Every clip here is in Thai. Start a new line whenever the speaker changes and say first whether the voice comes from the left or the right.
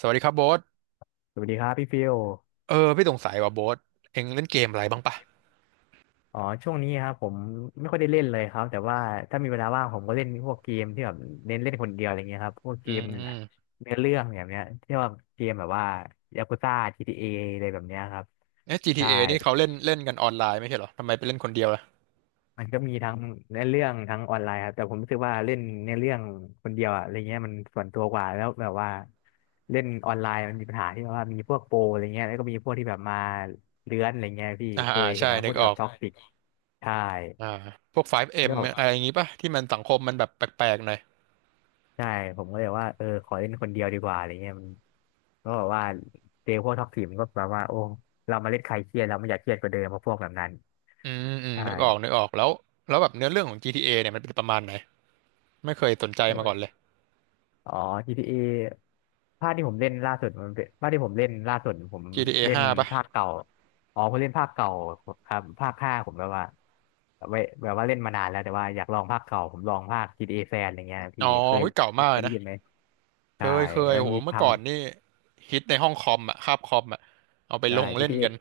right: สวัสดีครับโบ๊ท
left: สวัสดีครับพี่ฟิล
right: เออพี่สงสัยว่าโบ๊ทเอ็งเล่นเกมอะไรบ้างปะ
left: ช่วงนี้ครับผมไม่ค่อยได้เล่นเลยครับแต่ว่าถ้ามีเวลาว่างผมก็เล่นพวกเกมที่แบบเน้นเล่นคนเดียวอะไรเงี้ยครับพวกเก
right: อื
left: ม
right: ม
left: เนื้อเรื่องแบบเนี้ยที่ว่าเกมแบบว่ายากุซ่า GTA ออะไรแบบเนี้ยครับ
right: เอ๊ะ
left: ใช่
right: GTA นี่เขาเล่นเล่นกันออนไลน์ไม่ใช่เหรอทำไมไปเล่นคนเดียวล่ะ
left: มันก็มีทั้งเนื้อเรื่องทั้งออนไลน์ครับแต่ผมรู้สึกว่าเล่นเนื้อเรื่องคนเดียวอะอะไรเงี้ยมันส่วนตัวกว่าแล้วแบบว่าเล่นออนไลน์มันมีปัญหาที่ว่ามีพวกโปรอะไรเงี้ยแล้วก็มีพวกที่แบบมาเลื้อนอะไรเงี้ยพี่
right: อ่า
left: เค
right: อ่า
left: ยเห็
right: ใช่
left: นไหมพ
right: นึ
left: ว
right: ก
left: ก
right: อ
left: ที่
right: อ
left: แบบ
right: ก
left: ท็อกซิกใช่
right: อ่าพวก 5M
left: ก็
right: อม
left: แบ
right: อะไรอย่า
left: บ
right: งงี้ปะที่มันสังคมมันแบบแปลกๆหน่อย
left: ใช่ผมก็เลยว่าเออขอเล่นคนเดียวดีกว่าอะไรเงี้ยมันก็แบบว่าเจอพวกท็อกซีมันก็แบบว่าโอ้เรามาเล่นใครเครียดเราไม่อยากเครียดกว่าเดิมเพราะพวกแบบนั้น
right: อืมอืม
left: ใช่
right: นึกออกนึกออกแล้วแล้วแบบเนื้อเรื่องของ GTA เอเนี่ยมันเป็นประมาณไหนไม่เคยสนใจ
left: ไมัน
right: มาก่อนเลย
left: อ๋อ GTA ภาคที่ผมเล่นล่าสุดมันเป็นภาคที่ผมเล่นล่าสุดผม
right: GTA
left: เล่น
right: ห้าปะ
left: ภาคเก่าอ๋อผมเล่นภาคเก่าครับภาค 5ผมแบบว่าไว้แบบว่าเล่นมานานแล้วแต่ว่าอยากลองภาคเก่าผมลองภาค GTA แฟนอะไรเงี้ย
right: อ๋
left: พี่
right: อ
left: เคย
right: หุ้ยเก่ามาก
left: เค
right: เล
left: ย
right: ย
left: ได้
right: นะ
left: ยินไหม
right: เค
left: ใช่
right: ยเคย
left: มัน
right: โห
left: มีท
right: เมื่อก่อนนี่ฮิตในห้องคอมอะคาบคอมอะเอาไป
left: ำใช่
right: ลงเล่น
left: GTA
right: กัน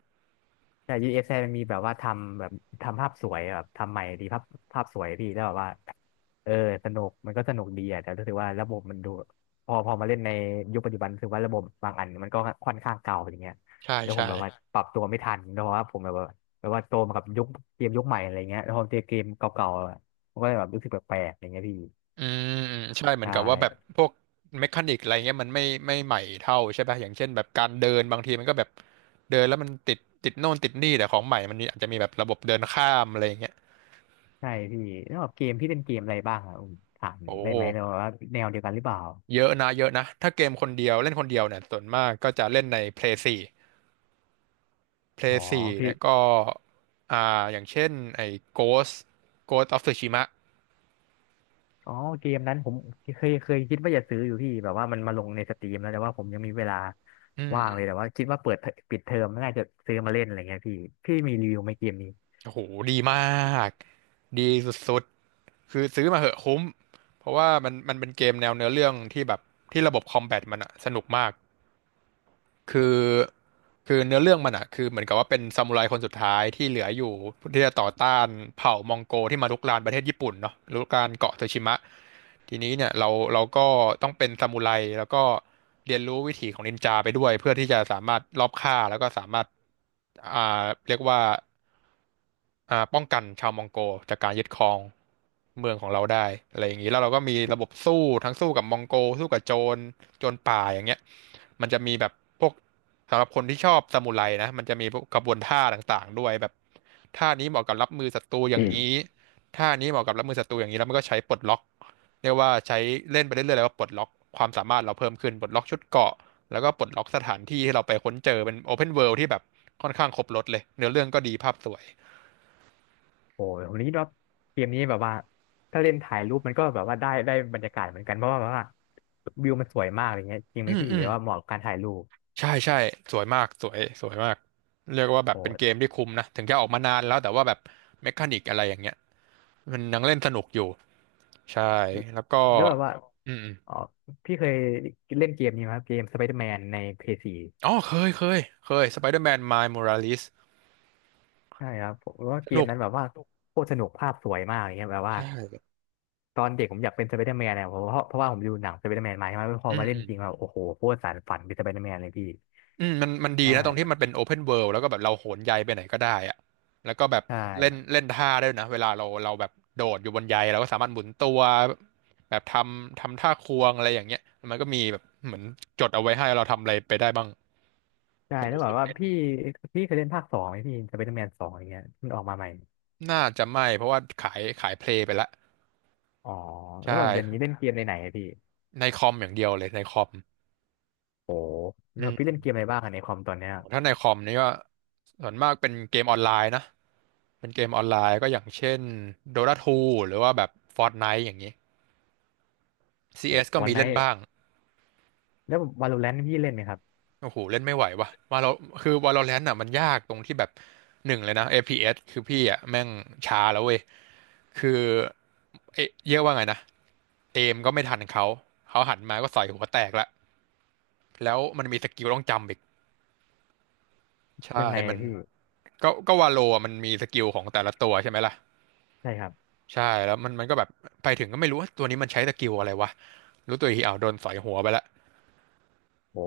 left: แต่ UFC มันมีแบบว่าทำแบบทำภาพสวยแบบทำใหม่ดีภาพภาพสวยพี่แล้วแบบว่าเออสนุกมันก็สนุกดีอ่ะแต่รู้สึกว่าระบบมันดูพอมาเล่นในยุคปัจจุบันรู้สึกว่าระบบบางอันมันก็ค่อนข้างเก่าอย่างเงี้ย
right: ใช่
left: แล้วผ
right: ใช่
left: มแบบว่าปรับตัวไม่ทันเพราะว่าผมแบบว่าแบบว่าโตมากับยุคเกมยุคใหม่อะไรเงี้ยแล้วพอเจอเกมเก่าๆอะมันก็เลยแบบรู้สึกแปลกๆอย่างเงี้ยพี่
right: อืมอืมใช่เหมือ
left: ใช่
right: นกับว่าแบบพวกเมคานิกอะไรเงี้ยมันไม่ใหม่เท่าใช่ป่ะอย่างเช่นแบบการเดินบางทีมันก็แบบเดินแล้วมันติดติดโน่นติดนี่แต่ของใหม่มันมีอาจจะมีแบบระบบเดินข้ามอะไรเงี้ย
left: ใช่พี่แล้วแบบเกมพี่เล่นเกมอะไรบ้างอ่ะถาม
right: โอ
left: ได้ไหมเนอะ
right: ้
left: ว่าแนวเดียวกันหรือเปล่า
right: เยอะนะเยอะนะถ้าเกมคนเดียวเล่นคนเดียวเนี่ยส่วนมากก็จะเล่นใน Play 4 Play
left: อ๋อ
right: 4
left: พี่
right: เนี่ยก็อ่าอย่างเช่นไอ้ Ghost Ghost of Tsushima
left: อ๋อเกมนั้นผมเคยคิดว่าจะซื้ออยู่พี่แบบว่ามันมาลงในสตรีมแล้วแต่ว่าผมยังมีเวลา
right: อืม
left: ว่าง
right: อื
left: เล
right: ม
left: ยแต่ว่าคิดว่าเปิดเทอปิดเทอมน่าจะซื้อมาเล่นอะไรเงี้ยพี่พี่มีรีวิวไหมเกมนี้
right: โอ้โหดีมากดีสุด คือซื้อมาเหอะคุ้มเพราะว่ามันเป็นเกมแนวเนื้อเรื่องที่แบบที่ระบบคอมแบทมันอะสนุกมากคือเนื้อเรื่องมันอะคือเหมือนกับว่าเป็นซามูไรคนสุดท้ายที่เหลืออยู่ที่จะต่อต้านเผ่ามองโกที่มารุกรานประเทศญี่ปุ่นเนาะรุกรานเกาะโตชิมะ ทีนี้เนี่ยเราก็ต้องเป็นซามูไรแล้วก็เรียนรู้วิถีของนินจาไปด้วยเพื่อที่จะสามารถลอบฆ่าแล้วก็สามารถอ่าเรียกว่าป้องกันชาวมองโกจากการยึดครองเมืองของเราได้อะไรอย่างนี้แล้วเราก็มีระบบสู้ทั้งสู้กับมองโกสู้กับโจรโจรป่าอย่างเงี้ยมันจะมีแบบพวกสำหรับคนที่ชอบซามูไรนะมันจะมีพวกกระบวนท่าต่างๆด้วยแบบท่านี้เหมาะกับรับมือศัตรูอย่างนี้ท่านี้เหมาะกับรับมือศัตรูอย่างนี้แล้วมันก็ใช้ปลดล็อก เรียกว่าใช้เล่นไปเรื่อยๆแล้วก็ปลดล็อกความสามารถเราเพิ่มขึ้นปลดล็อกชุดเกราะแล้วก็ปลดล็อกสถานที่ที่เราไปค้นเจอเป็นโอเพนเวิลด์ที่แบบค่อนข้างครบรถเลยเนื้อเรื่องก็ดีภาพสวย
left: โอ้ยผมคิดว่าเกมนี้แบบว่าถ้าเล่นถ่ายรูปมันก็แบบว่าได้บรรยากาศเหมือนกันเพราะว่าแบบว่าวิวมันสวยมากอะไรเงี้ยจริงไห
right: อื
left: ม
right: ม
left: พี่
right: อื
left: หรื
right: ม
left: อว่าเหมาะกับการถ่ายรูป
right: ใช่ใช่สวยมากสวยสวยมากเรียกว่าแบบ
left: โอ้
right: เป็น
left: ย
right: เกมที่คุ้มนะถึงจะออกมานานแล้วแต่ว่าแบบเมคานิกอะไรอย่างเงี้ยมันยังเล่นสนุกอยู่ใช่แล้วก็
left: แล้วแบบว่า
right: อืมอม
left: อ๋อพี่เคยเล่นเกมนี้ไหมครับเกมสไปเดอร์แมนในเพย์ซี
right: อ๋อเคยเคยเคยสไปเดอร์แมนไมาย o r ราลิส
left: ใช่ครับผมว่า
right: ส
left: เกม
right: นุก
left: นั้นแบบว่าโคตรสนุกภาพสวยมากอย่างเงี้ยแบบว่า
right: ใช่
left: ตอนเด็กผมอยากเป็นสไปเดอร์แมนนะเพราะว่าผมดูหนังสไปเดอร์แมนมาใช่ไหมพอ
right: อืม
left: มาเล่
right: อื
left: น
right: ม
left: จริงแล้วโอ้โหโคตรสานฝันเป็นสไปเดอร์แมนเลยพี่
right: อืมมันมันดี
left: ใช่
right: นะตรงที่มันเป็นโอเพนเวิ d แล้วก็แบบเราโหนใยไปไหนก็ได้อะแล้
left: ม
right: วก็แบบ
left: ใช
right: เล่น
left: ่
right: เล่นท่าได้ด้วยนะเวลาเราแบบโดดอยู่บนใยเราก็สามารถหมุนตัวแบบทำทำท่าควงอะไรอย่างเงี้ยมันก็มีแบบเหมือนจดเอาไว้ให้เราทำอะไรไปได้บ้าง
left: ใช่แใล้วบอกว่าพี่พี่เคยเล่นภาค 2ไหมพี่สไปเดอร์แมนสองอย่างเงี้ยมันออกมาใหม่
right: น่าจะไม่เพราะว่าขายเพลย์ไปละ
left: อ๋อแล้
right: ใช่
left: วแบบเดี๋ยวนี้เล่นเกมในไหนอะพี่
right: ในคอมอย่างเดียวเลยในคอม
left: โอ้
right: อื
left: แล้วพี่
right: ม
left: เล่นเกมอะไรบ้างอะในคอมตอนเนี้ย
right: ถ้าในคอมนี่ก็ส่วนมากเป็นเกมออนไลน์นะเป็นเกมออนไลน์ก็อย่างเช่น Dota 2หรือว่าแบบ Fortnite อย่างนี้ซี
left: โอ้
right: เอสก็
left: วัน
right: มี
left: ไน
right: เล่น
left: ท์
right: บ้าง
left: แล้ววาโลแรนต์พี่เล่นไหมครับ
right: โอ้โหเล่นไม่ไหวว่ะมาเราคือ Valorant อ่ะมันยากตรงที่แบบหนึ่งเลยนะเ PS คือพี่อ่ะแม่งช้าแล้วเว้ยคือเอ๊ะเรียกว่าไงนะเอมก็ไม่ทันเขาเขาหันมาก็ใส่หัวแตกละแล้วมันมีสกิลต้องจำอีกใช่
left: ยังไง
right: มัน
left: พี่
right: ก็วาโลอะมันมีสกิลของแต่ละตัวใช่ไหมล่ะ
left: ใช่ครับ
right: ใช่แล้วมันมันก็แบบไปถึงก็ไม่รู้ว่าตัวนี้มันใช้สกิลอะไรวะรู้ตัวอีกทีอ้าวโดนใส่หัวไปละ
left: โอ้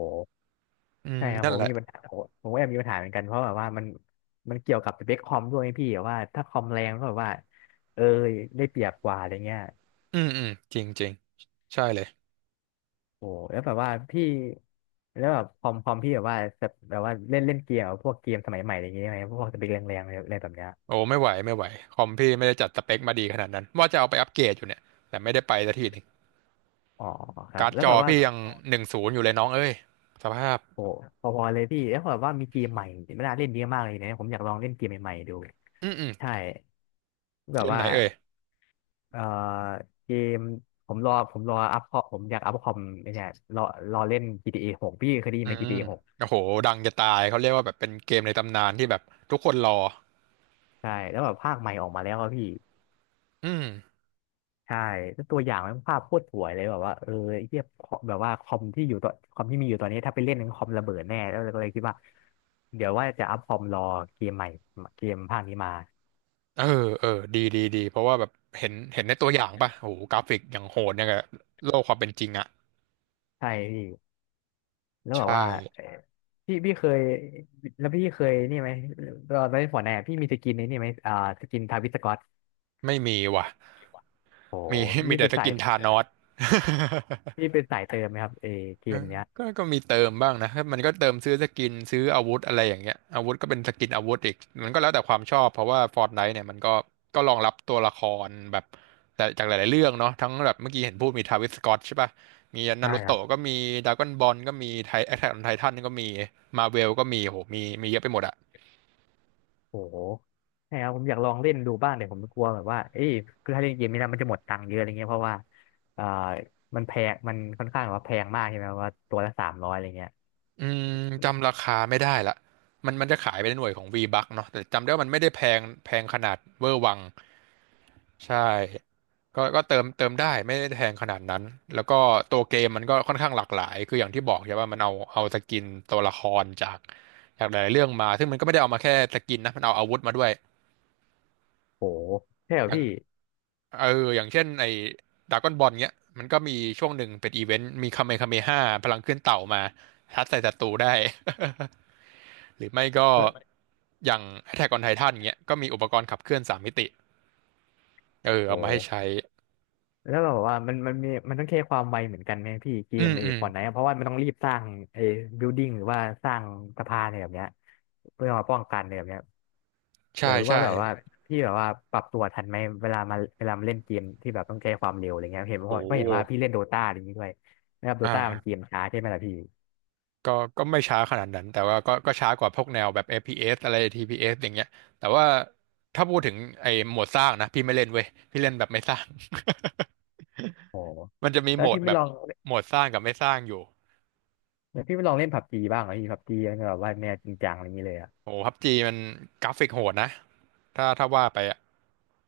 right: อืม
left: ใช่ครับ
right: นั่
left: ผ
right: น
left: ม
right: แหละ
left: มีปัญหาผมก็แอบมีปัญหาเหมือนกันเพราะแบบว่ามันเกี่ยวกับสเปคคอมด้วยไงพี่แบบว่าถ้าคอมแรงก็แบบว่าเออได้เปรียบกว่าอะไรเงี้ย
right: อืมอืมจริงจริงใช่เลย
left: โอ้แล้วแบบว่าพี่แล้วแบบคอมพี่แบบว่าแบบว่าเล่นเล่นเกมแบบพวกเกมสมัยใหม่อะไรเงี้ยไหมพวกสเปคแรงๆอะไรอะไรแบบเนี้ย
right: โอ้ไม่ไหวไม่ไหวคอมพี่ไม่ได้จัดสเปคมาดีขนาดนั้นว่าจะเอาไปอัปเกรดอยู่เนี่ยแต่ไม่ได้ไปสักทีหนึง
left: อ๋อครับ
right: การ์ด
left: แล้ว
right: จอ
left: แบบว่า
right: พี่ยัง10อยู่เลยน้องเอ้ยสภาพ
left: โอ้พอๆเลยพี่แล้วแบบว่ามีเกมใหม่ไม่น่าเล่นเยอะมากเลยนะผมอยากลองเล่นเกมใหม่ๆดู
right: อืมอืม
left: ใช่แบ
right: เก
left: บ
right: มไห
left: ว่า
right: นเอ่ย
left: เอ่อเกมผมรออัพคอมผมอยากอัพคอมไอ้เนี่ยรอรอเล่น GTA 6พี่เคยได้ยิน
right: อื
left: ไหม
right: ม
left: GTA 6
right: โอ้โหดังจะตายเขาเรียกว่าแบบเป็นเกมในตำนานที่แบบทุกคนรอ
left: ใช่แล้วแบบภาคใหม่ออกมาแล้วอะพี่
right: อืม
left: ใช่แล้วตัวอย่างมันภาพโคตรสวยเลยแบบว่าเออไอ้เทียบแบบว่าคอมที่มีอยู่ตอนนี้ถ้าไปเล่นคอมระเบิดแน่แล้วก็เลยคิดว่าเดี๋ยวว่าจะอัพคอมรอเกมใหม่เกมภาคนี้มา
right: เออเออดีดีดีเพราะว่าแบบเห็นในตัวอย่างป่ะโอ้โหกราฟิกอย่างโหดเนี่ยกับโลกความเป็นจริงอ่ะ
left: ใช่พี่แล้ว
right: ใช
left: แบบว่าเอ่
right: ่
left: อพี่พี่เคยแล้วพี่เคยนี่ไหมตอนเล่นฟอร์ตไนพี่มีสกินในนี่ไหมอ่าสกินทาวิสกอ
right: ไม่มีว่ะ
left: โอ
right: มี
left: ห
right: มี
left: นี่
right: แต่
left: เป็น
right: ส
left: สาย
right: กินธานอส
left: นี่เป็นสายเติมไหมครับเอเก
right: เอ
left: ม
right: อ
left: เนี้ย
right: ก็ก็มีเติมบ้างนะ มันก็เติมซื้อสกินซื้ออาวุธอะไรอย่างเงี้ยอาวุธก็เป็นสกินอาวุธอีก มันก็แล้วแต่ความชอบ เพราะว่า Fortnite เนี่ยมันก็รองรับตัวละครแบบแต่จากหลายๆเรื่องเนาะทั้งแบบเมื่อกี้เห็นพูดมีทาวิสสก็อตใช่ป่ะมีนา
left: ใช่
right: รู
left: ครับ
right: โตะก็มีดราก้อนบอลก็มีไทแอทแทคออนไททันก็มีมาเวลก็มีโหมี มีเยอะไปหมดอะ
left: โอ้โหใช่ครับผมอยากลองเล่นดูบ้างแต่ผมกลัวแบบว่าเอ้ยคือถ้าเล่นเกมนี้นะมันจะหมดตังค์เยอะอะไรเงี้ยเพราะว่าเอ่อมันแพงมันค่อนข้างแบบว่าแพงมากใช่ไหมว่าตัวละ300อะไรเงี้ย
right: อืมจำราคาไม่ได้ละมันจะขายไปในหน่วยของ V-Bucks เนาะแต่จำได้ว่ามันไม่ได้แพงแพงขนาดเวอร์วัง ใช่ก็เติมได้ไม่ได้แพงขนาดนั้น แล้วก็ตัวเกมมันก็ค่อนข้างหลากหลาย คืออย่างที่บอกใช่ว่ามันเอาสกินตัวละครจากหลายๆเรื่องมา ซึ่งมันก็ไม่ได้เอามาแค่สกินนะ มันเอาอาวุธมาด้วย
left: โอ้โหใช่เหร
right: อ
left: อ
right: ย่าง
left: พี่
right: เอออย่างเช่นไอ้ดราก้อนบอลเนี้ยมันก็มีช่วงหนึ่งเป็นอีเวนต์มีคาเมคาเมห้าพลังขึ้นเต่ามาทัดใส่ศัตรูได้ หรือไม่ก็
left: แล้ว
right: อย่าง Attack on Titan เงี้ยก็มีอุปกรณ์ขับเคลื่อนสามมิติเออเอา
left: โอ้
right: มา
left: โห
right: ให้ใช้
left: แล้วแบบว่ามันมีมันต้องแค่ความไวเหมือนกันไหมพี่เก
right: อื
left: ม
right: ม
left: ไอ้
right: อืม
left: ฟอร์ตไนท์เพราะว่ามันต้องรีบสร้างไอ้บิลดิ้งหรือว่าสร้างสะพานอะไรแบบเนี้ยเพื่อมาป้องกันอะไรแบบเนี้ย อ
right: ใช่
left: ยากรู้ว่า
right: ใช่
left: แบบว่าพี่แบบว่าปรับตัวทันไหมเวลามาเล่นเกมที่แบบต้องใช้ความเร็วอะไรเงี้ยเห็นเพ
right: โห
left: ราะเพราะเห็นว่าพี่เล่นโดตาอะไรอย่างงี้ด้วยนะครับ
right: อ
left: โดตามันเก
right: ่า
left: มช้าใช่ไหมล่ะพี่
right: ก็ก็ไม่ช้าขนาดนั้นแต่ว่าก็ช้ากว่าพวกแนวแบบ FPS อฟพีเอสอะไร TPS อสอย่างเงี้ยแต่ว่าถ้าพูดถึงไอ้โหมดสร้างนะพี่ไม่เล่นเว้ยพี่เล่นแบบไม่สร้าง
left: โอ้
right: มันจะมี
left: แล้
right: โหม
left: ว
right: ด
left: พี่ไม่
right: แบ
left: ล
right: บ
left: อง
right: โหมดสร้างกับไม่สร้างอยู่
left: แล้วพี่ไม่ลองเล่นผับจีบ้างเหรอพี่ผับจีมันแบบว่าแนวจริงจังอะไรอย่างงี้เลยอ่ะ
right: โอ้พับจีมันกราฟิกโหดนะถ้าว่าไปอ่ะ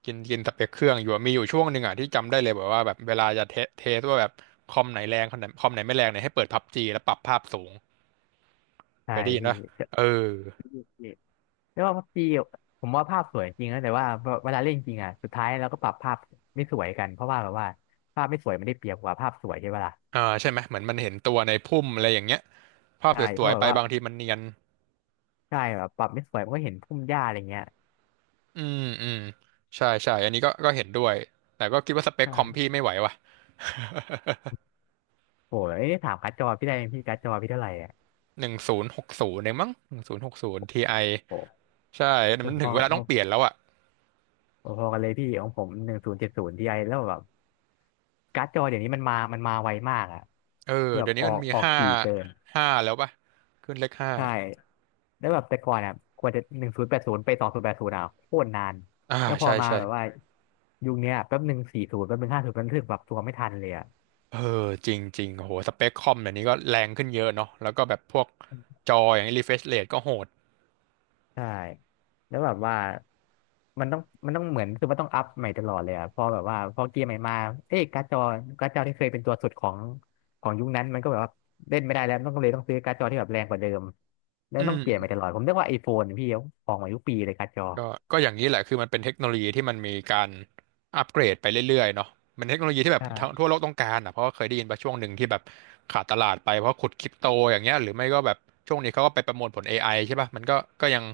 right: กินกินสเปคเครื่องอยู่อะมีอยู่ช่วงหนึ่งอ่ะที่จำได้เลยแบบว่าแบบเวลาจะเทสว่าแบบคอมไหนแรงคอมไหนไม่แรงเนี่ยให้เปิดพับจีแล้วปรับภาพสูงเค
left: ใช่
right: ยได้ยินปะ
left: พี่
right: เออ
left: นี่แล้วว่าผับจีผมว่าภาพสวยจริงนะแต่ว่าเวลาเล่นจริงอ่ะสุดท้ายเราก็ปรับภาพไม่สวยกันเพราะว่าแบบว่าภาพไม่สวยมันได้เปรียบกว่าภาพสวยใช่ปะล่ะ
right: อ่าใช่ไหมเหมือนมันเห็นตัวในพุ่มอะไรอย่างเงี้ยภาพ
left: ใช่
right: ส
left: เพ
right: ว
left: ราะ
right: ย
left: แบ
right: ๆ
left: บ
right: ไป
left: ว่า
right: บางทีมันเนียน
left: ใช่แบบปรับไม่สวยมันก็เห็นพุ่มหญ้าอะไรเงี้ย
right: อืมอืมใช่ใช่อันนี้ก็เห็นด้วยแต่ก็คิดว่าสเปค
left: ใช่
right: คอมพี่ไม่ไหวว่ะ
left: โอ้ยเอถามการ์ดจอพี่ได้ไหมพี่การ์ดจอพี่เท่าไหร่อ่ะ
right: หนึ่งศูนย์หกศูนย์เองมั้งหนึ่งศูนย์หกศูนย์ทีไอ
left: โอ้
right: ใช่
left: โห
right: มัน
left: พ
right: ถึ
left: อ
right: งเวลาต้องเป
left: พ
right: ลี่ยนแล้วอ่ะ
left: อพอกันเลยพี่ของผม1070 Tiแล้วแบบการ์ดจอเดี๋ยวนี้มันมาไวมากอ่ะ
right: เออ
left: แบบ
right: เดี๋ยว
left: อ
right: นี้
left: อ
right: มัน
left: ก
right: มี
left: ออก
right: ห้า
left: ถี่เกิน
right: แล้วป่ะขึ้นเลขห้า
left: ใช่แล้วแบบแต่ก่อนอ่ะกว่าจะ1080ไป2080อ่ะโคตรนาน
right: อ่า
left: แล้วพอ
right: ใช่
left: มา
right: ใช่
left: แบบว่า
right: ใช่
left: ยุคเนี้ยแป๊บ140แป๊บ150มันถึงแบบตัวไม่ทันเลยอ่ะ
right: เออจริงจริงโหสเปคคอมเดี๋ยวนี้ก็แรงขึ้นเยอะเนาะแล้วก็แบบพวกจออย่างรีเฟรชเรทก็โหด
left: ใช่แล้วแบบว่ามันต้องมันต้องเหมือนคือมันต้องอัพใหม่ตลอดเลยอะพอแบบว่าพอเกียร์ใหม่มาเอ๊ะการ์ดจอที่เคยเป็นตัวสุดของยุคนั้นมันก็แบบว่าเล่นไม่ได้แล้วต้องเลยต้องซื้อการ์ดจอที่แบบแรงกว่าเดิมแล้ว
right: อื
left: ต้อง
right: ม
left: เปลี่ยนใหม่ตลอดผมเรียกว่าไอโฟนพี่ออกมาทุกปีเลยการ์ดจอ
right: ก็ก็อย่างนี้แหละคือมันเป็นเทคโนโลยีที่มันมีการอัปเกรดไปเรื่อยๆเนาะมันเทคโนโลยีที่แบบทัวทั่ว
left: ใช่
right: โลกต้องการอ่ะเพราะว่าเคยได้ยินไปช่วงหนึ่งที่แบบขาดตลาดไปเพราะขุดคริปโตอย่างเงี้ยหรือไม่ก็แบบช่วงนี้เขาก็ไปประมวลผล AI ใช่ป่ะมันก็ยัง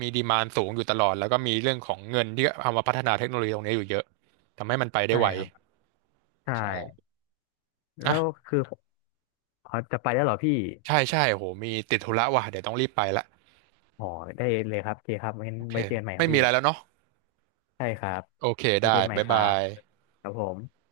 right: มีดีมานสูงอยู่ตลอดแล้วก็มีเรื่องของเงินที่เอามาพัฒนาเทคโนโลยีตรงนี้อยู่เยอะทำให้มันไปได้
left: ใช่
right: ไว
left: ครับใช่
right: ใช่อ่ะ
left: แล้วคืออ๋อจะไปแล้วเหรอพี่
right: ใช่ใช่โหมีติดธุระว่ะเดี๋ยวต้องรีบไปละ
left: อ๋อได้เลยครับโอเคครับงั้น
right: โอเค
left: ไว้เจอกันใหม่ค
right: ไม่
left: รับ
right: มี
left: พี่
right: อะไรแล้วเนาะ
left: ใช่ครับ
right: โอเค
left: ไว้เจ
right: ได้
left: อกันใหม่
right: บ๊าย
left: ครั
right: บา
left: บ
right: ย
left: ครับผม